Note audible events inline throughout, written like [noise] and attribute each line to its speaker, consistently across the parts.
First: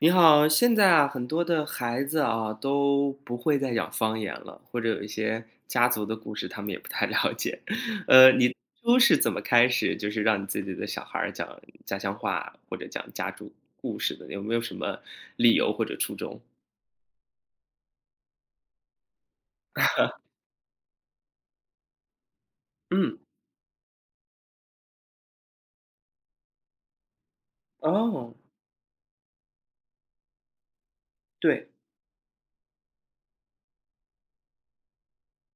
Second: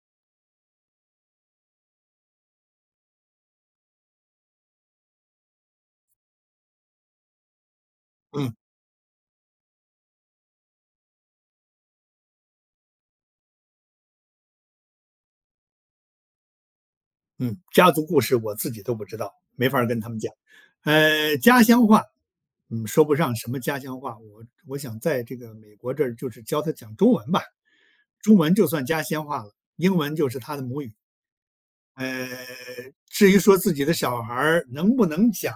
Speaker 1: 你好，现在啊很多的孩子啊，都不会再讲方言了，或者有一些家族的故事，他们也不太了解。[chuckles] 呃，
Speaker 2: 嗯。
Speaker 1: 你都是怎么开始，就是让你自己的小孩讲家乡话，或者讲家族故事的，有没有什么理由或者初衷？
Speaker 2: 嗯，家族故事我自己都不知道，没法儿跟他们
Speaker 1: [chuckles]
Speaker 2: 讲，呃，家乡话，嗯，说不
Speaker 1: 嗯。
Speaker 2: 上什么家乡话，我我想在这个美国这儿就是教他讲中文吧，中
Speaker 1: 哦。
Speaker 2: 文就算家乡话了，英文就是他的母语。
Speaker 1: 对。
Speaker 2: 呃，至于说自己的小孩儿能不能讲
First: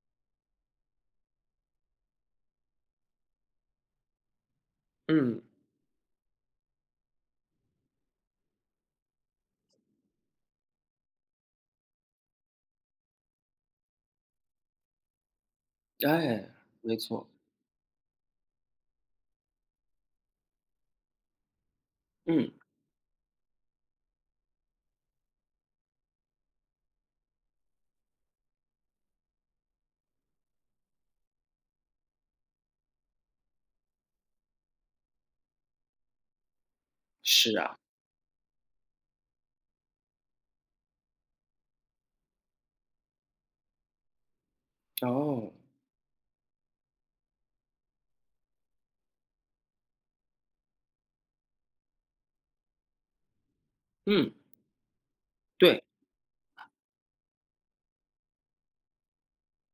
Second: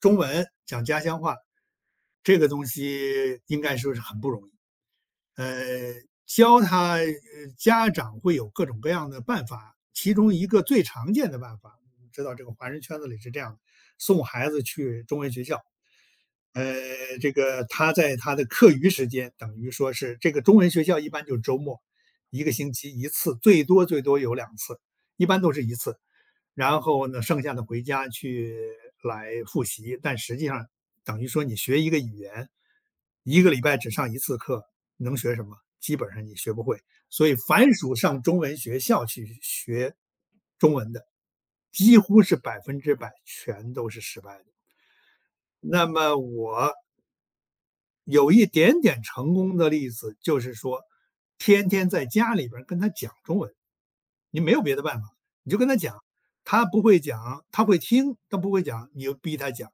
Speaker 2: 中文、讲家乡话，这个东西应该说是很不容易。
Speaker 1: 嗯。
Speaker 2: 呃，教他，呃，家长会有各种各样的办法，其中一个最常见的办法知道这个华人圈子里是这样的，送孩子去中文学校。
Speaker 1: 哎，
Speaker 2: 呃，
Speaker 1: 没错。
Speaker 2: 这个他在他的课余时间，等于说是这个中文学校，一般就是周末，1个
Speaker 1: 嗯。
Speaker 2: 星期1次，最多最多有2次，一般都是1次。然后呢，剩下的回家去来复习，但实际上等于说你学一个语言。1个礼拜只上1次课，能学什么？基本上你学不会，所以
Speaker 1: 是
Speaker 2: 凡
Speaker 1: 啊。
Speaker 2: 属上中文学校去学中文的，几乎是100%，全都是失败的。
Speaker 1: 哦。
Speaker 2: 那么我有一点点成功的例子，就是说，天天在家里边儿跟他讲中文。
Speaker 1: 嗯。
Speaker 2: 你没有别的办法，你就跟他
Speaker 1: 对。
Speaker 2: 讲。他不会讲，他会听，他不会讲，你就逼他讲。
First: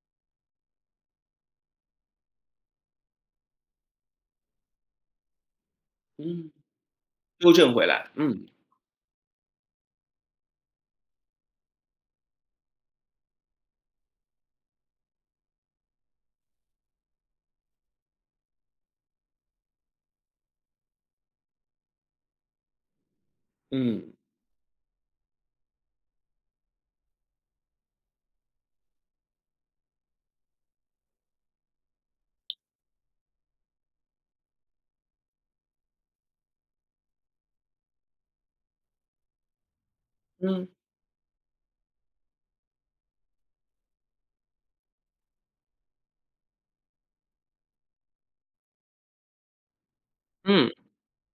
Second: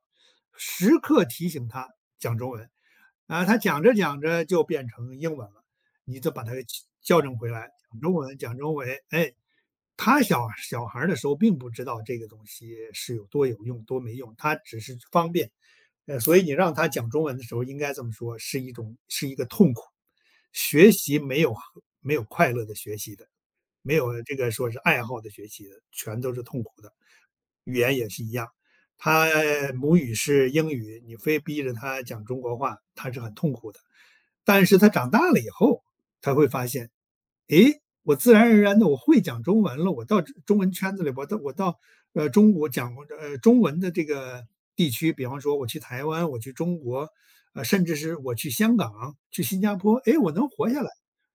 Speaker 2: 时刻提醒他讲中文，啊，他讲着讲着就变成英文了，你就把
Speaker 1: 嗯。
Speaker 2: 他其矫正回
Speaker 1: 纠
Speaker 2: 来，
Speaker 1: 正回
Speaker 2: “讲
Speaker 1: 来，
Speaker 2: 中文，
Speaker 1: 嗯。
Speaker 2: 讲中文”。诶，他小小孩儿的时候并不知道这个东西是有多有用，多没用，他只是方便。呃，所以你让他讲中文的时候，应该这么说，是一种是一个痛苦。学习没有和没有快乐的学习的。没
Speaker 1: 嗯。
Speaker 2: 有这个说是爱好的学习的，全都是痛苦的。语言也是一样，他母语是英语，你非逼着他讲中国话，他是很痛苦的。但是他长大了以后，他会发现，诶，我自然而然地我会讲中文了，我到中中
Speaker 1: 嗯。
Speaker 2: 文圈子里，我到我到，呃，中国讲我这呃，中文的这个地区，比方说我去台湾，我去中国，呃，甚至是我去香港、去新加坡，诶，我能活
Speaker 1: 嗯。
Speaker 2: 下来。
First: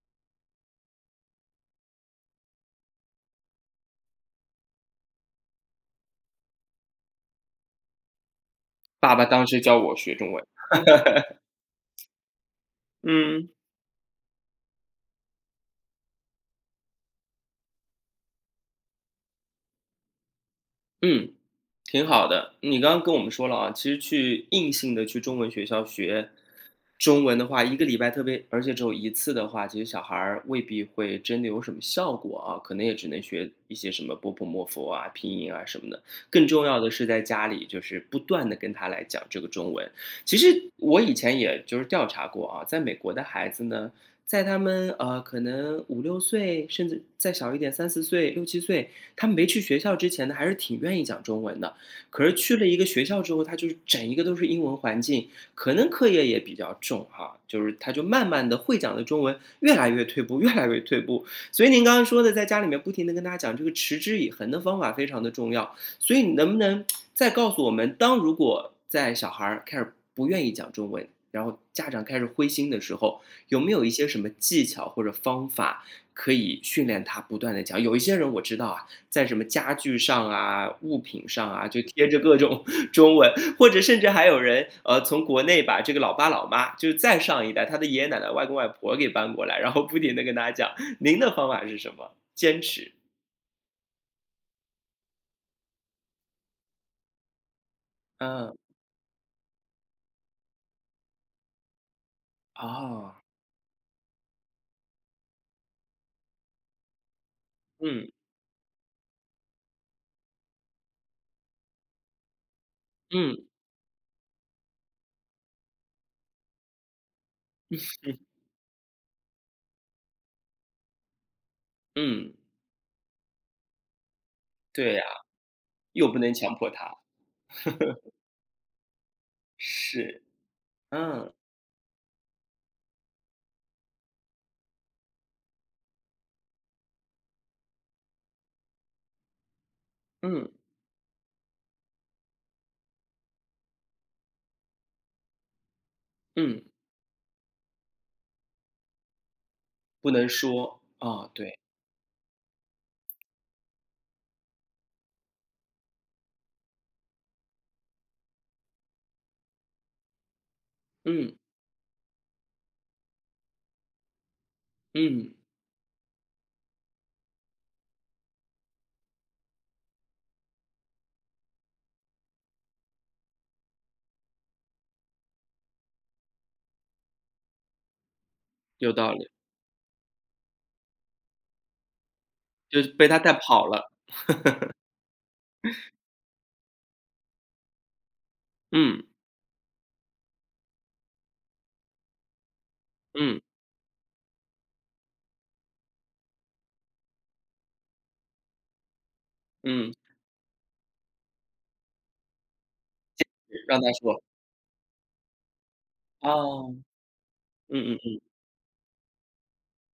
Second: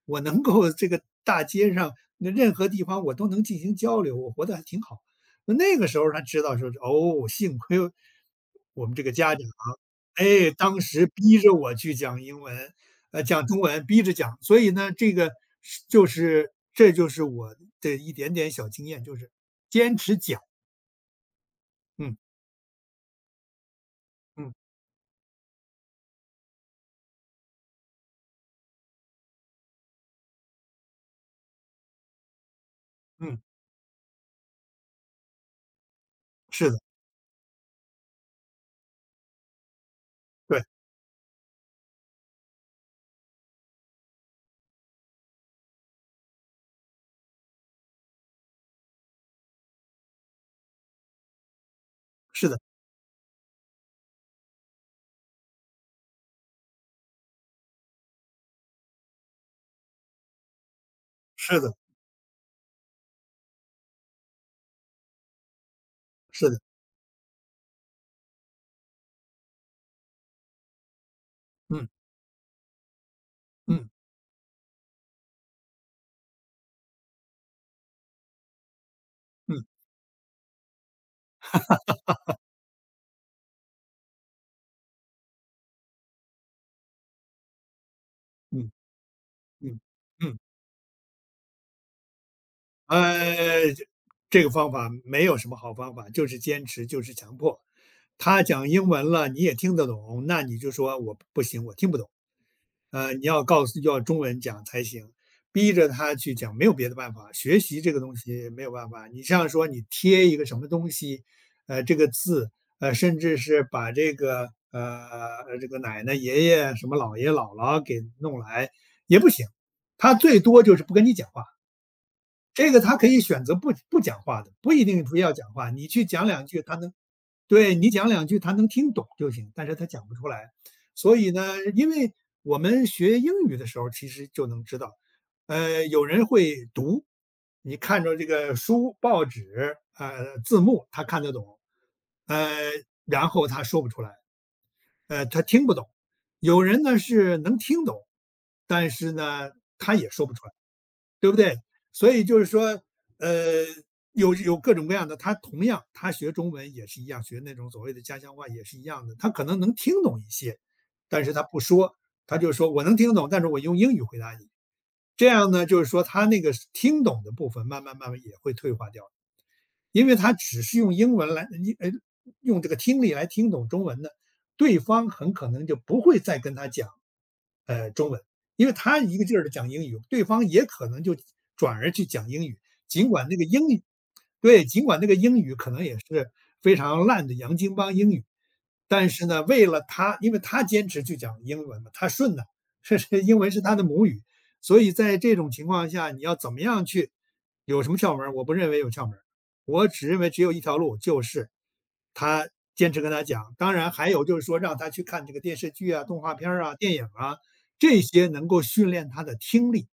Speaker 2: 我能够这个大街上，那任何地方我都能进行交流，我活得还挺好。那那个时候才知道说，哦，幸亏我们这个
Speaker 1: 爸爸
Speaker 2: 家长，
Speaker 1: 当时教我学中文。
Speaker 2: 诶，当时逼
Speaker 1: [laughs]
Speaker 2: 着我去讲英文呃，讲
Speaker 1: 嗯。
Speaker 2: 中文，逼着讲。所以呢，这个是就是这就是我的一点点小经验，就是坚持讲。
Speaker 1: 嗯，挺
Speaker 2: 嗯。
Speaker 1: 好的，你刚刚跟我们说了啊，其实去
Speaker 2: 嗯。
Speaker 1: 硬性地去中文学校学中文的话，1个礼拜特别而且只有1次的话，其实小孩儿未必会真的有什么效果啊，可能也只能
Speaker 2: 嗯。
Speaker 1: 学一些什么 b、p、m、f 啊，拼音啊什么的。更重
Speaker 2: 是的。
Speaker 1: 要的是在家里，就是不断地跟他来讲这个中文。其
Speaker 2: 对。
Speaker 1: 实我以前也就是调查过啊，在美国的孩子呢，在他们，呃，可能5-6岁甚至再小一点，3-4岁、6-7岁，他没去学校之前呢，还是挺愿意讲中文的。可是
Speaker 2: 是
Speaker 1: 去
Speaker 2: 的。
Speaker 1: 了一个学校之后，他就整一个都是英文环境，可能课业也比较重哈，就是他就慢慢地会讲的中文越来越退步，越来越退步。
Speaker 2: 是
Speaker 1: 所以
Speaker 2: 的。
Speaker 1: 您刚刚说的在家里面不停地跟大家讲这个“持之以恒”的方法非常的重要。所以你
Speaker 2: 是
Speaker 1: 能不
Speaker 2: 的。
Speaker 1: 能 [tsk] 再告诉我们，当如果在小孩儿开始不愿意讲中文。然后
Speaker 2: 嗯。
Speaker 1: 家长开始灰心的时候，有没有一
Speaker 2: 嗯。
Speaker 1: 些什么技巧或者方法可以训练他不断地讲。有一些人我知道啊，在什么
Speaker 2: 嗯。
Speaker 1: 家具上啊，物品上啊，就贴着各
Speaker 2: [laughs]
Speaker 1: 种 [chuckles] 中文，或者甚至还有人，呃，从国内把这个老爸、老妈，就再上一代，他的爷爷奶奶、外公外
Speaker 2: 嗯。
Speaker 1: 婆给搬过来，然
Speaker 2: 嗯。
Speaker 1: 后不停地跟
Speaker 2: 嗯。
Speaker 1: 大家讲。您的方法是什么，坚持？
Speaker 2: 呃，这这个方法没有什么好方法，就是坚持，就是强迫。他
Speaker 1: 嗯。
Speaker 2: 讲英文了，你也听得懂，那你就说“我不行，我听不懂。呃，
Speaker 1: 哦。
Speaker 2: 你要告诉要中文讲才行”。逼着他去讲，没有别的办法，学习这个
Speaker 1: 嗯。
Speaker 2: 东西没有办法。你像说你贴一个什么东西，呃，这个字，呃，甚至
Speaker 1: 嗯。
Speaker 2: 是把这个呃，这个奶奶、爷爷，什么姥爷、姥姥给
Speaker 1: [chuckles]
Speaker 2: 弄来，也不行，他最多就是不跟你讲话。
Speaker 1: 嗯。
Speaker 2: 这个他可以选择不不讲话的，不一
Speaker 1: 对
Speaker 2: 定
Speaker 1: 啊，
Speaker 2: 非要讲话，你去
Speaker 1: 又不
Speaker 2: 讲
Speaker 1: 能
Speaker 2: 2
Speaker 1: 强
Speaker 2: 句，
Speaker 1: 迫
Speaker 2: 他能
Speaker 1: 他。
Speaker 2: 对，你讲
Speaker 1: [chuckles]
Speaker 2: 2句他能听懂就行，但是他讲不
Speaker 1: 是，
Speaker 2: 出来。所以
Speaker 1: 嗯。
Speaker 2: 呢因为我们学英语的时候儿其实就能知道，呃，有人会读，你看着这个书、报纸，呃，
Speaker 1: 嗯。
Speaker 2: 字幕他看得懂，呃，然后他说不出来。呃，他听不懂。有
Speaker 1: 嗯。
Speaker 2: 人呢，是能听懂，但是呢，他也
Speaker 1: 不
Speaker 2: 说
Speaker 1: 能
Speaker 2: 不出来，
Speaker 1: 说，啊，
Speaker 2: 对不对？
Speaker 1: 对。
Speaker 2: 所以就是说，呃，有有各种各样的，他同样，他学中文也是一样，学那种所谓的家乡话也是一样的，他可能能听懂一些，但是
Speaker 1: 嗯。
Speaker 2: 他不说，他就说“我能听懂，但是我用英语回答你”，这
Speaker 1: 嗯。
Speaker 2: 样呢，就是说他那个听懂的部分，慢慢慢慢也会退化掉了。因为他只是用英文来呃你呃，用这个听力来听懂中文的，对方很可能就不会再跟他讲，呃，中文。因为
Speaker 1: 有
Speaker 2: 他
Speaker 1: 道
Speaker 2: 一个
Speaker 1: 理。
Speaker 2: 劲儿地讲英语，对方也可能就转而去讲英语，
Speaker 1: 就是被
Speaker 2: 尽
Speaker 1: 他
Speaker 2: 管
Speaker 1: 带
Speaker 2: 这个
Speaker 1: 跑
Speaker 2: 英语
Speaker 1: 了。
Speaker 2: 对，
Speaker 1: [chuckles]
Speaker 2: 尽管这个英语可能也是非常烂的洋经邦英语，但
Speaker 1: 嗯。
Speaker 2: 是呢，为了他因为他坚持去讲英文嘛，他顺的，是是英
Speaker 1: 嗯。
Speaker 2: 文是他的母语。所以在这种情况下你要怎么样去有什么窍门儿，我不认为有窍门儿，我
Speaker 1: 嗯。
Speaker 2: 只认为只有一条路，就是他坚持跟他
Speaker 1: 坚
Speaker 2: 讲，
Speaker 1: 持，
Speaker 2: 当
Speaker 1: 让
Speaker 2: 然
Speaker 1: 他
Speaker 2: 还
Speaker 1: 说。
Speaker 2: 有就是说让他去看这个电视剧啊，动画片儿
Speaker 1: 哦。
Speaker 2: 啊，电影儿啊，
Speaker 1: 嗯嗯
Speaker 2: 这
Speaker 1: 嗯。
Speaker 2: 些能够训练他的听力，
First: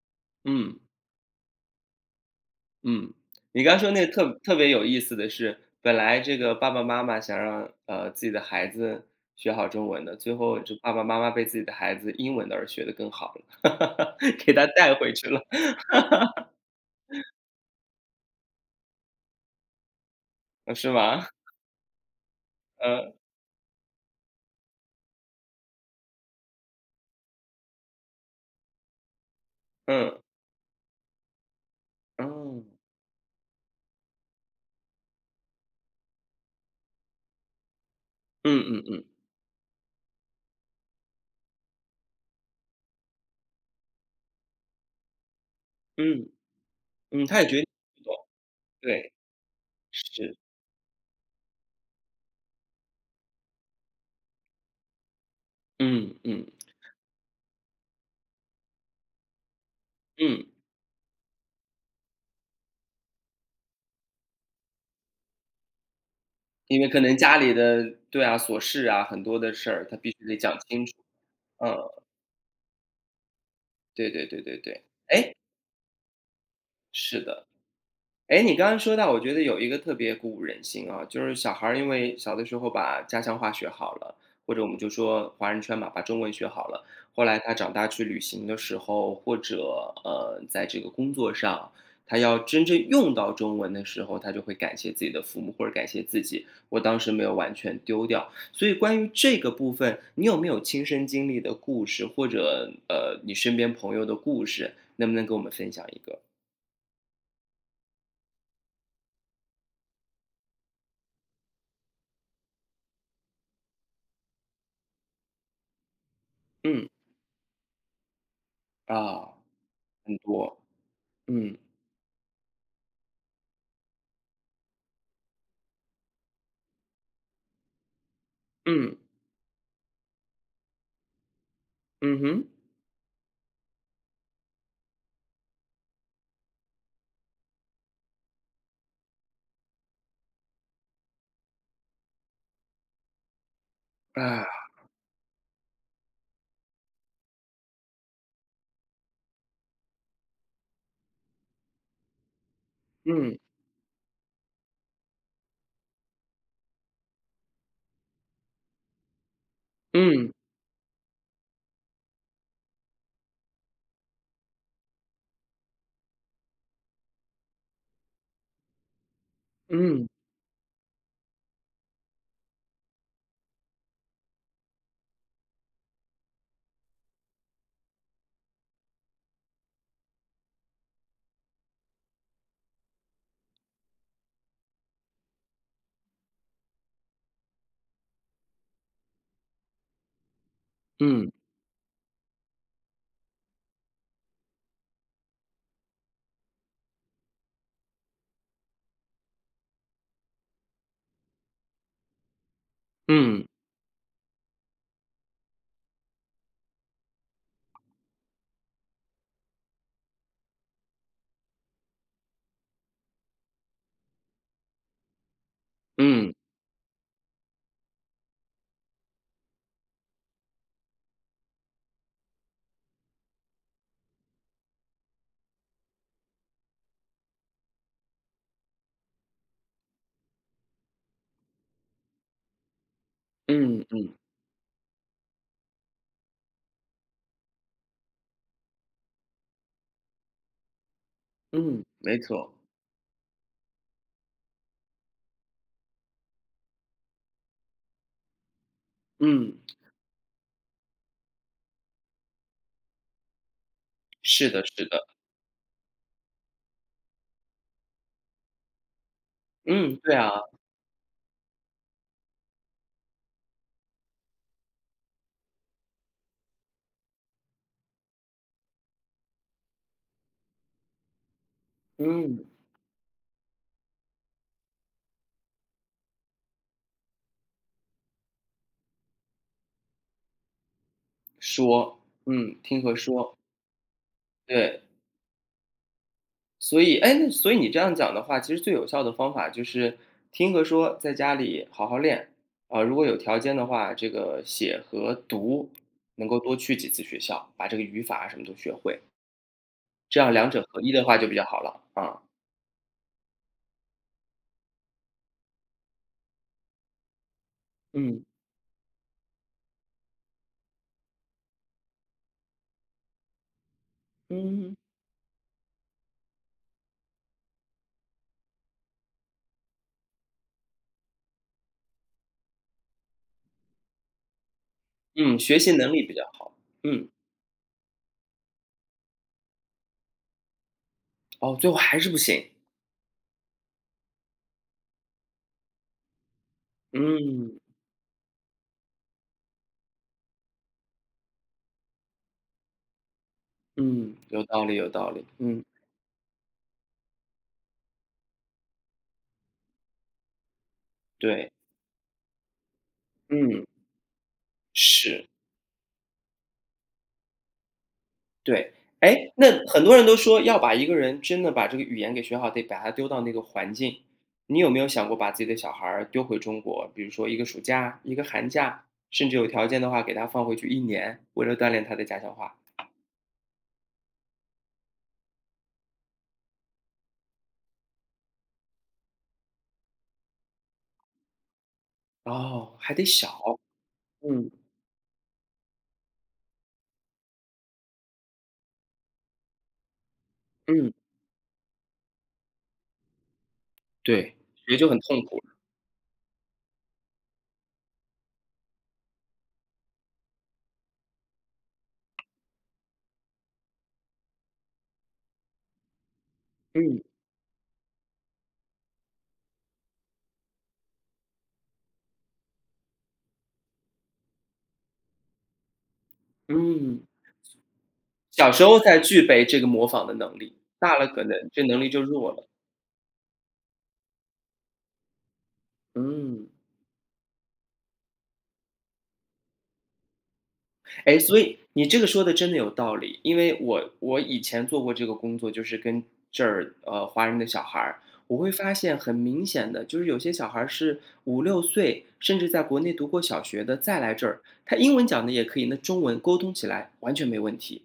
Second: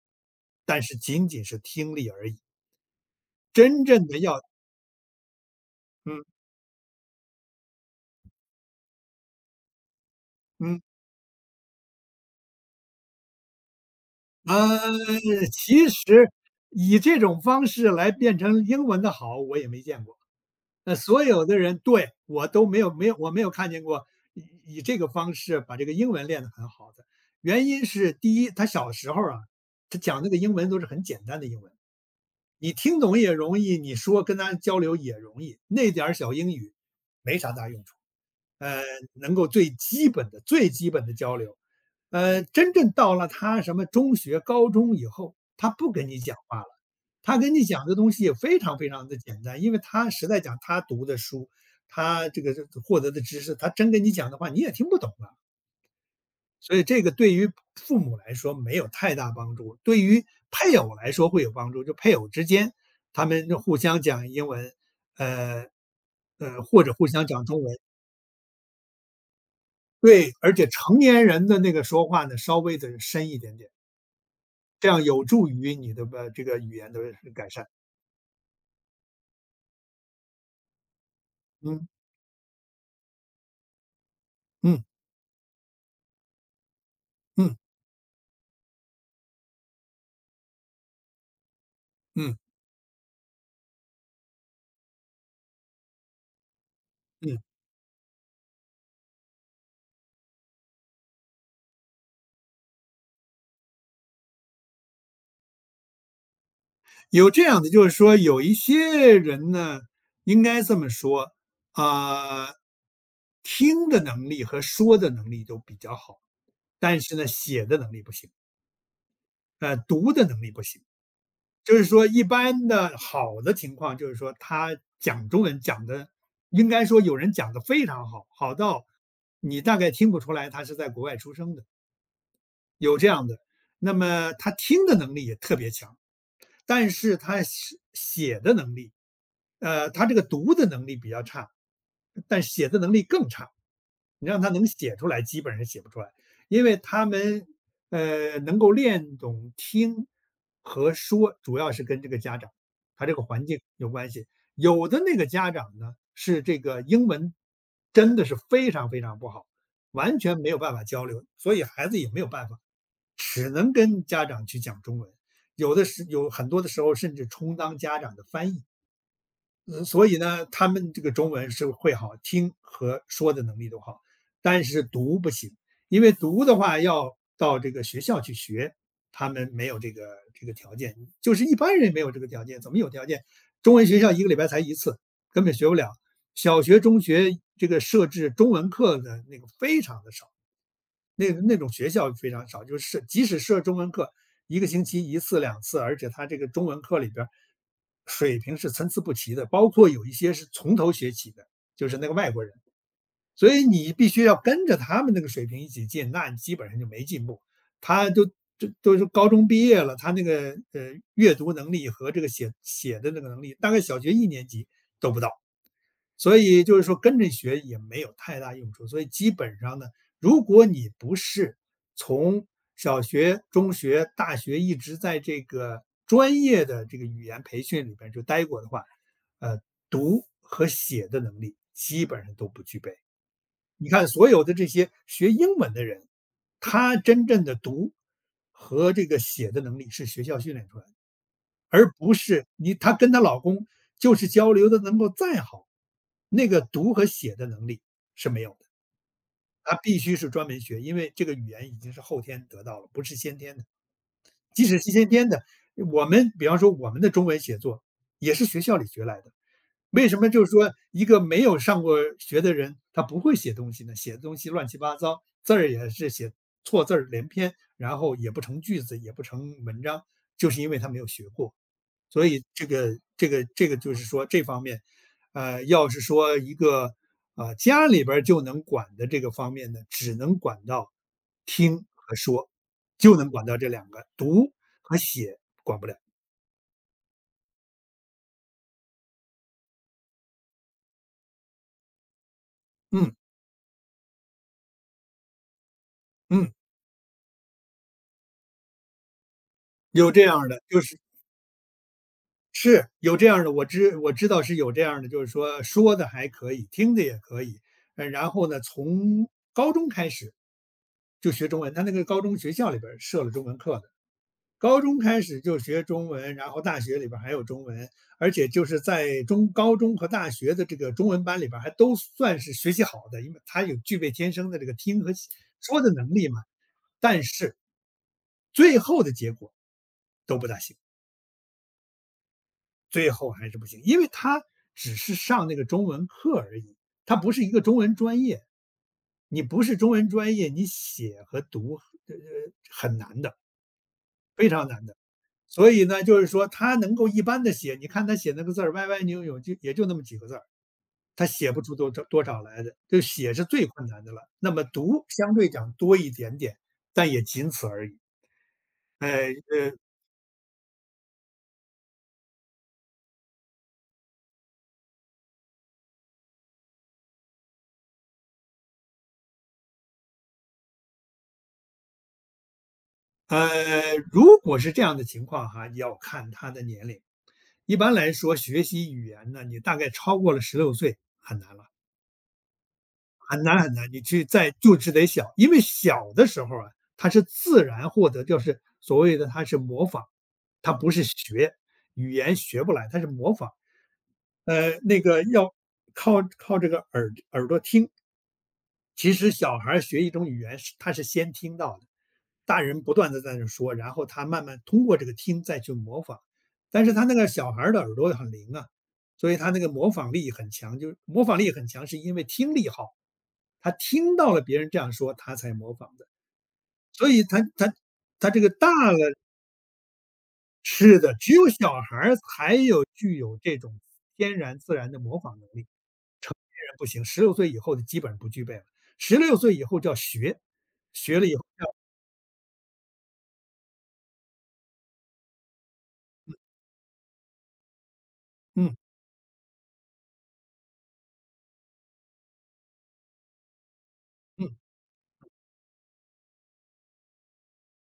Speaker 1: 嗯。
Speaker 2: 但是仅仅是听力而已。
Speaker 1: 嗯，你刚
Speaker 2: 真
Speaker 1: 说
Speaker 2: 正
Speaker 1: 那
Speaker 2: 的
Speaker 1: 特
Speaker 2: 要
Speaker 1: 特别有意思的是，本来
Speaker 2: 嗯。
Speaker 1: 这个爸爸妈妈想让，呃，自己的孩子学好中文的，最后就
Speaker 2: 嗯。
Speaker 1: 爸爸妈妈被自己的孩子英文的，而学得更好了，[laughs] 给他带
Speaker 2: 嗯，
Speaker 1: 回去了。
Speaker 2: 其实
Speaker 1: [laughs]
Speaker 2: 以这种方式来变成英文的好，我也没见过。
Speaker 1: 哦，是
Speaker 2: 那所
Speaker 1: 吗？
Speaker 2: 有的人对，我都没有没有
Speaker 1: 嗯。
Speaker 2: 我没有看见过，以以这个方式把这个英文练得很好的。原因是第一他小时候儿啊，他
Speaker 1: 嗯。
Speaker 2: 讲这个英文都是很简单的英文。你
Speaker 1: 嗯。
Speaker 2: 听懂也容易，你说跟他交流也容易，那点小英语没啥大用处。
Speaker 1: 嗯
Speaker 2: 呃，
Speaker 1: 嗯嗯。
Speaker 2: 能够最基本的最基本的交流。呃，真正到了他什么中学、高中以后，他不跟你
Speaker 1: 嗯，
Speaker 2: 讲话了，
Speaker 1: 嗯，
Speaker 2: 他
Speaker 1: 他也
Speaker 2: 跟
Speaker 1: 觉
Speaker 2: 你
Speaker 1: 是
Speaker 2: 讲的东
Speaker 1: 的，
Speaker 2: 西也非常非常
Speaker 1: 对，
Speaker 2: 地简单，因为他实
Speaker 1: 是。
Speaker 2: 在讲，他读的书，他这个这个获得的知识，他真跟你讲的话你也听不懂啊。
Speaker 1: 嗯嗯。
Speaker 2: 所以这个对于父母来说没有太大帮助，对于
Speaker 1: 嗯。
Speaker 2: 配偶来说会有帮助，就配偶之间他们就互相讲英文，呃，呃，
Speaker 1: 因
Speaker 2: 或
Speaker 1: 为
Speaker 2: 者
Speaker 1: 可
Speaker 2: 互
Speaker 1: 能
Speaker 2: 相
Speaker 1: 家
Speaker 2: 讲
Speaker 1: 里
Speaker 2: 中文。
Speaker 1: 的对啊，琐事啊，很多的事儿他必须
Speaker 2: 对，
Speaker 1: 得
Speaker 2: 而
Speaker 1: 讲
Speaker 2: 且
Speaker 1: 清楚。
Speaker 2: 成年人的那
Speaker 1: 嗯。
Speaker 2: 个说话呢，稍微地深一点点。
Speaker 1: 对对对对对。
Speaker 2: 这样有
Speaker 1: 诶
Speaker 2: 助于你的吧这个语言的
Speaker 1: 是的。
Speaker 2: 改善。
Speaker 1: 诶，你刚刚说到，我觉得有一个特别鼓舞人心啊。就是小孩儿
Speaker 2: 嗯。
Speaker 1: 因为小的时候把家乡话学好了，或者我们
Speaker 2: 嗯。
Speaker 1: 就说华人圈吧，把中文学好了，后来他
Speaker 2: 嗯。
Speaker 1: 长大去旅行的时候，或者，呃，在这个工作上，他
Speaker 2: 嗯。
Speaker 1: 要真正用到中文的时候，他就会感谢自己的父母，或者感谢自己，“我当时没有
Speaker 2: 嗯。
Speaker 1: 完全丢掉”。所以关于这个部分，你有没有亲身经历的故事，或者，呃，你身边朋友的故事。能不能跟我们分享一个？
Speaker 2: 有这样子，就是说有一些人呢，应该这么说，啊，听的能力和说的能力都比较好，
Speaker 1: 嗯。
Speaker 2: 但是呢，写的能力不行。
Speaker 1: 啊，
Speaker 2: 呃，读
Speaker 1: 很
Speaker 2: 的能力
Speaker 1: 多，
Speaker 2: 不行。
Speaker 1: 嗯。
Speaker 2: 就是说一般的好的情况就是说他讲中文讲得应该说有人讲得非常好，好到
Speaker 1: 嗯。
Speaker 2: 你大概听不出来他是在国外出生的。
Speaker 1: 嗯哼。
Speaker 2: 有这样的，那么他听的能力也特别强。但是他是写写的能力呃，他这个读的能力比较差，但写的能力更差，你让
Speaker 1: 啊。
Speaker 2: 他能写出来，基本上写不出来。因为他们，呃，能够练懂听和说，主要是跟这个家长，它这个
Speaker 1: 嗯。
Speaker 2: 环境有关系。有的那个家长呢，是这个英文真的是非常非常不好，完
Speaker 1: 嗯。
Speaker 2: 全没有办法交流，所以孩子也没有办法，只能跟家长去讲中文，有的时有很多的时候儿甚至充当家长的翻译。呃，所
Speaker 1: 嗯。
Speaker 2: 以呢，他们这个中文是会好听和说的能力都好，但是读不行。因为读的话要到这个学校去学，他们没有这个这个条件，就是一般人没有这个条件，怎么有条件？中文学校1个礼拜才1次，根本学不了。小学、中学这个设置中文课的那个非常地少。
Speaker 1: 嗯。
Speaker 2: 那个那种学校非常少，就是设即使设中文课，1个星期1次、2次，而且它这个中文课里边儿，水平是参差不齐的，包括有一些是从头学起的，就是那个外国人。
Speaker 1: 嗯。
Speaker 2: 所以你必须要跟着他们那个水平一起进，那基本上就没进步。他都就都是高中毕业了，他那个，呃，阅读能力和这个写写的这个能力，大概小学1年级都不到。
Speaker 1: 嗯。
Speaker 2: 所以就是说跟着学也没有太大用处。所以基本上呢，如果你不是从小学、中学、大学一直在这个专业的这个语言培训里边就呆过的话，呃，读和写的能力基本上都不具备。
Speaker 1: 嗯，
Speaker 2: 你看
Speaker 1: 嗯。
Speaker 2: 所有的这些学英文的人，他真正的读和这个写的能力是学校训练出来的。
Speaker 1: 嗯，
Speaker 2: 而不
Speaker 1: 没
Speaker 2: 是
Speaker 1: 错。
Speaker 2: 你她跟她老公就是交流得能够再好，那个读和写的能力是没有的。
Speaker 1: 嗯。
Speaker 2: 它必须是专门学，因为这个语言已经是后天得到了，不是先天的。
Speaker 1: 是的，
Speaker 2: 即使
Speaker 1: 是
Speaker 2: 是
Speaker 1: 的。
Speaker 2: 先天的，我们比方说我们的中文写作，也是学校里学来的，
Speaker 1: 嗯，
Speaker 2: 为
Speaker 1: 对
Speaker 2: 什么
Speaker 1: 啊。
Speaker 2: 就是说一个没有上过学的人，他不会写东西呢，写的东西乱七八糟，字儿也是写错字儿连篇，然后也不成句子，也不成文章，就是因为他没有学过。所以
Speaker 1: 嗯。
Speaker 2: 这个这个这个就是说这方面，呃，要是说一个，呃，家里边儿就能管的这个方面呢，只能管到听
Speaker 1: 说，
Speaker 2: 和说，
Speaker 1: 嗯，听和
Speaker 2: 就能
Speaker 1: 说。
Speaker 2: 管到这两个，读
Speaker 1: 对。
Speaker 2: 和写管不了。
Speaker 1: 所以诶，所以你这样讲的话，其实最有效的方法就是，听和说在家里好好练。啊，如果
Speaker 2: 嗯。
Speaker 1: 有条件的话，这个写和读能够
Speaker 2: 嗯。
Speaker 1: 多去几次学校，把这个语法什么都学会。
Speaker 2: 有
Speaker 1: 这
Speaker 2: 这
Speaker 1: 样
Speaker 2: 样儿
Speaker 1: 两
Speaker 2: 的，
Speaker 1: 者合
Speaker 2: 就
Speaker 1: 一
Speaker 2: 是
Speaker 1: 的话就比较好了，啊。
Speaker 2: 是，有这样儿的，我知我知道是有这样儿的，就是说，说得还可以，听得也可以。嗯，
Speaker 1: 嗯。
Speaker 2: 然后呢从高中开始，就学中文，他那个高中学校里边儿设了中文课的。
Speaker 1: 嗯。
Speaker 2: 高中开始就学中文，然后大学里边儿还有中文，而且就是在中高中和大学的这个中文班里边儿还都算是学习好的，因为他有具备天生的这个听和写
Speaker 1: 嗯，学习
Speaker 2: 说
Speaker 1: 能
Speaker 2: 的
Speaker 1: 力比
Speaker 2: 能
Speaker 1: 较
Speaker 2: 力嘛，
Speaker 1: 好，嗯。
Speaker 2: 但是最后的结果都不大行。
Speaker 1: 哦，最后还是不行。
Speaker 2: 最后还是不行，因为他只是上那个中文课而已，它不是一
Speaker 1: 嗯。
Speaker 2: 个中文专业，你不是中文专业，你写和读，呃呃，很难的。
Speaker 1: 嗯，有
Speaker 2: 非
Speaker 1: 道
Speaker 2: 常
Speaker 1: 理
Speaker 2: 难
Speaker 1: 有
Speaker 2: 的，
Speaker 1: 道理，嗯。
Speaker 2: 所以呢，就是说他能够一般地写，你看他写那个字儿歪歪扭扭就也就那么几个字儿，他
Speaker 1: 对。
Speaker 2: 写不出多多少来的，就写是
Speaker 1: 嗯。
Speaker 2: 最困难的了，那么读
Speaker 1: 是。
Speaker 2: 相对讲多一点点，但也仅此而已。
Speaker 1: 对。
Speaker 2: 哎，
Speaker 1: 诶，那
Speaker 2: 呃
Speaker 1: 很多人都说要把一个人，真的把这个语言给学好，得把他丢到那个环境。你有没有想过把自己的小孩儿丢回中国。比如说一个暑假，一个寒假，甚至有条件的话给他放回去1年，为了锻炼他的家乡话。
Speaker 2: 呃，如果是这样的情况啊，你要看他的年龄。一般来说学习语言呢，你大概超过了16岁，很难了。
Speaker 1: 哦，还得小。
Speaker 2: 很难很难，你去
Speaker 1: 嗯。
Speaker 2: 再就是得小。因为小的时候啊，他是自然获得，就是，所谓的他是模仿，他不
Speaker 1: 嗯。
Speaker 2: 是学，语言学不来，他是模仿。
Speaker 1: 对，学
Speaker 2: 嗯，
Speaker 1: 就很
Speaker 2: 那
Speaker 1: 痛
Speaker 2: 个
Speaker 1: 苦了。
Speaker 2: 要靠靠这个耳耳朵听。其实小孩儿学一种语言是他是先听到的，大人不断地在那说，然后他慢慢通过这个听再去模仿。但是
Speaker 1: 嗯。
Speaker 2: 他那个小孩儿的耳朵很灵啊，所以他那个模仿力很强。就模仿力很强，是因为听力好。他听到了别人这样说，他才模仿的。
Speaker 1: 嗯。
Speaker 2: 所以他他他这个
Speaker 1: 小时
Speaker 2: 大
Speaker 1: 候才
Speaker 2: 了
Speaker 1: 具备这个模仿的能力，大
Speaker 2: 是
Speaker 1: 了
Speaker 2: 的，
Speaker 1: 可
Speaker 2: 只
Speaker 1: 能
Speaker 2: 有
Speaker 1: 这
Speaker 2: 小
Speaker 1: 能力
Speaker 2: 孩
Speaker 1: 就
Speaker 2: 儿
Speaker 1: 弱了。
Speaker 2: 才有具有这种天然、自然的模仿能力。成年
Speaker 1: 嗯。
Speaker 2: 人不行，16岁以后就基本上不具备了。16岁以后叫学，学
Speaker 1: 诶，
Speaker 2: 了以
Speaker 1: 所
Speaker 2: 后
Speaker 1: 以，
Speaker 2: 就要
Speaker 1: 你这个说的真的有道理。因为我我以前做过这个工作，就是跟
Speaker 2: 嗯。
Speaker 1: 这儿，呃，华人的小孩儿。我会发
Speaker 2: 嗯。
Speaker 1: 现很明显的，就是有些小孩儿是5-6岁，甚至在国内读过小学的，再来这儿，
Speaker 2: 嗯。
Speaker 1: 他英文讲得也可以，那中文沟通起来完全没问题。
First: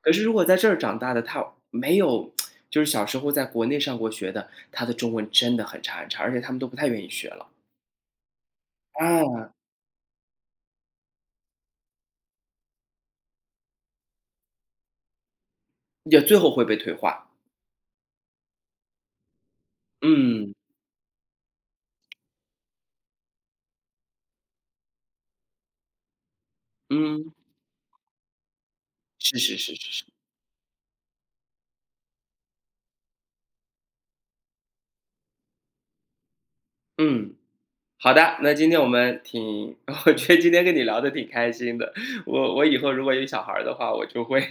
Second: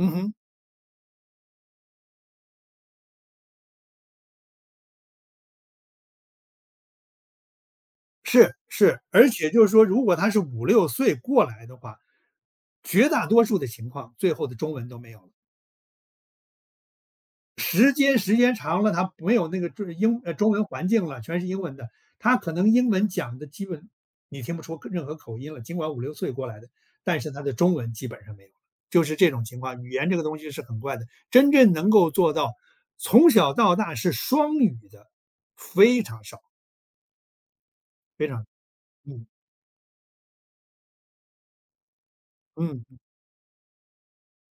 Speaker 1: 可
Speaker 2: 嗯
Speaker 1: 是如
Speaker 2: 哼。
Speaker 1: 果在这儿长大的，他没有 [tsk] 就是小时候在国内上过学的，他的中文真的很差很差，而且他们都不太愿意学了。
Speaker 2: 是是，而且
Speaker 1: 嗯。
Speaker 2: 就是说如果他是5-6岁过来的话，绝大多数的情况，最后的中文都没有了。
Speaker 1: 也最后会被退化。
Speaker 2: 时间时间长了，他没有那个就是英呃，中
Speaker 1: 嗯。
Speaker 2: 文环境了，全是英文的。他可能英文讲得基本你听不出口任何口音了，尽管5-6岁过来的，但
Speaker 1: 嗯。
Speaker 2: 是他的中文基本上没有，就是这
Speaker 1: 是
Speaker 2: 种
Speaker 1: 是
Speaker 2: 情
Speaker 1: 是
Speaker 2: 况。语
Speaker 1: 是是。
Speaker 2: 言这个东西是很怪的，真正能够做到从小到大是双语的，非常少。
Speaker 1: 嗯。好
Speaker 2: 非
Speaker 1: 的，
Speaker 2: 常，
Speaker 1: 那今天我们
Speaker 2: 嗯。
Speaker 1: 挺我觉得今天跟你聊得挺开心的，我我以
Speaker 2: 嗯
Speaker 1: 后
Speaker 2: 嗯。
Speaker 1: 如果有小孩儿的话，我就会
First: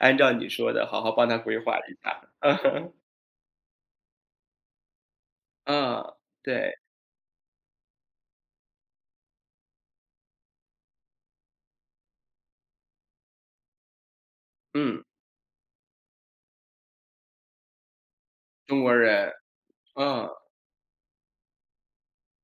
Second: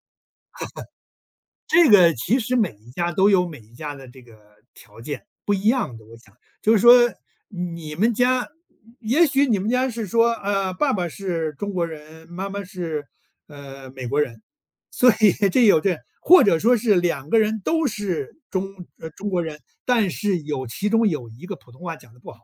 Speaker 1: 按照你说的好好帮他
Speaker 2: [laughs]
Speaker 1: 规划
Speaker 2: 这
Speaker 1: 一
Speaker 2: 个
Speaker 1: 下，
Speaker 2: 其
Speaker 1: 嗯
Speaker 2: 实每一
Speaker 1: 哼。
Speaker 2: 家都有每一家的这个条件，不一样
Speaker 1: 嗯，
Speaker 2: 的，我想。就是
Speaker 1: 对。
Speaker 2: 说你们家，也许你们家是说，呃，爸爸是中国人，妈妈是，呃，美国人，
Speaker 1: 嗯。
Speaker 2: 所以这有这或者说是2个人都是中
Speaker 1: 中国
Speaker 2: 呃，中
Speaker 1: 人，
Speaker 2: 国人，但
Speaker 1: 嗯。
Speaker 2: 是有其中有1个普通话讲得不好。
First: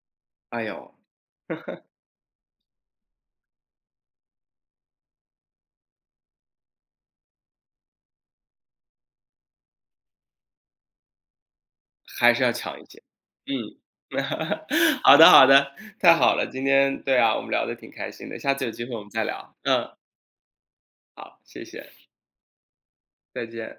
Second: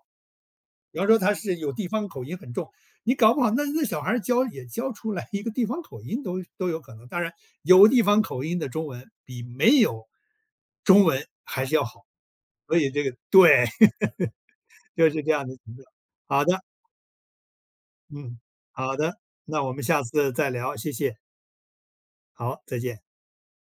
Speaker 1: 哎哟。
Speaker 2: 比方说他是有
Speaker 1: [chuckles]
Speaker 2: 地方口音很重，你搞不好那那小孩儿教也教出来一个地方口音都都有可能，当然，有地方口音的中文比没有中文还是要好，
Speaker 1: 还是要
Speaker 2: 所
Speaker 1: 强一
Speaker 2: 以
Speaker 1: 些，
Speaker 2: 这个对，
Speaker 1: 嗯。[chuckles]
Speaker 2: [chuckles] 就
Speaker 1: 好
Speaker 2: 是
Speaker 1: 的
Speaker 2: 这样
Speaker 1: 好
Speaker 2: 的。
Speaker 1: 的，
Speaker 2: [unintelligible]
Speaker 1: 太好
Speaker 2: 好
Speaker 1: 了，
Speaker 2: 的。
Speaker 1: 今天对啊，我们聊得挺开心的，
Speaker 2: 嗯，
Speaker 1: 下次有机
Speaker 2: 好
Speaker 1: 会我们
Speaker 2: 的，
Speaker 1: 再聊，
Speaker 2: 那我们
Speaker 1: 嗯。
Speaker 2: 下次再聊，谢谢。
Speaker 1: 好，谢谢。
Speaker 2: 好，再见。
Speaker 1: 再见。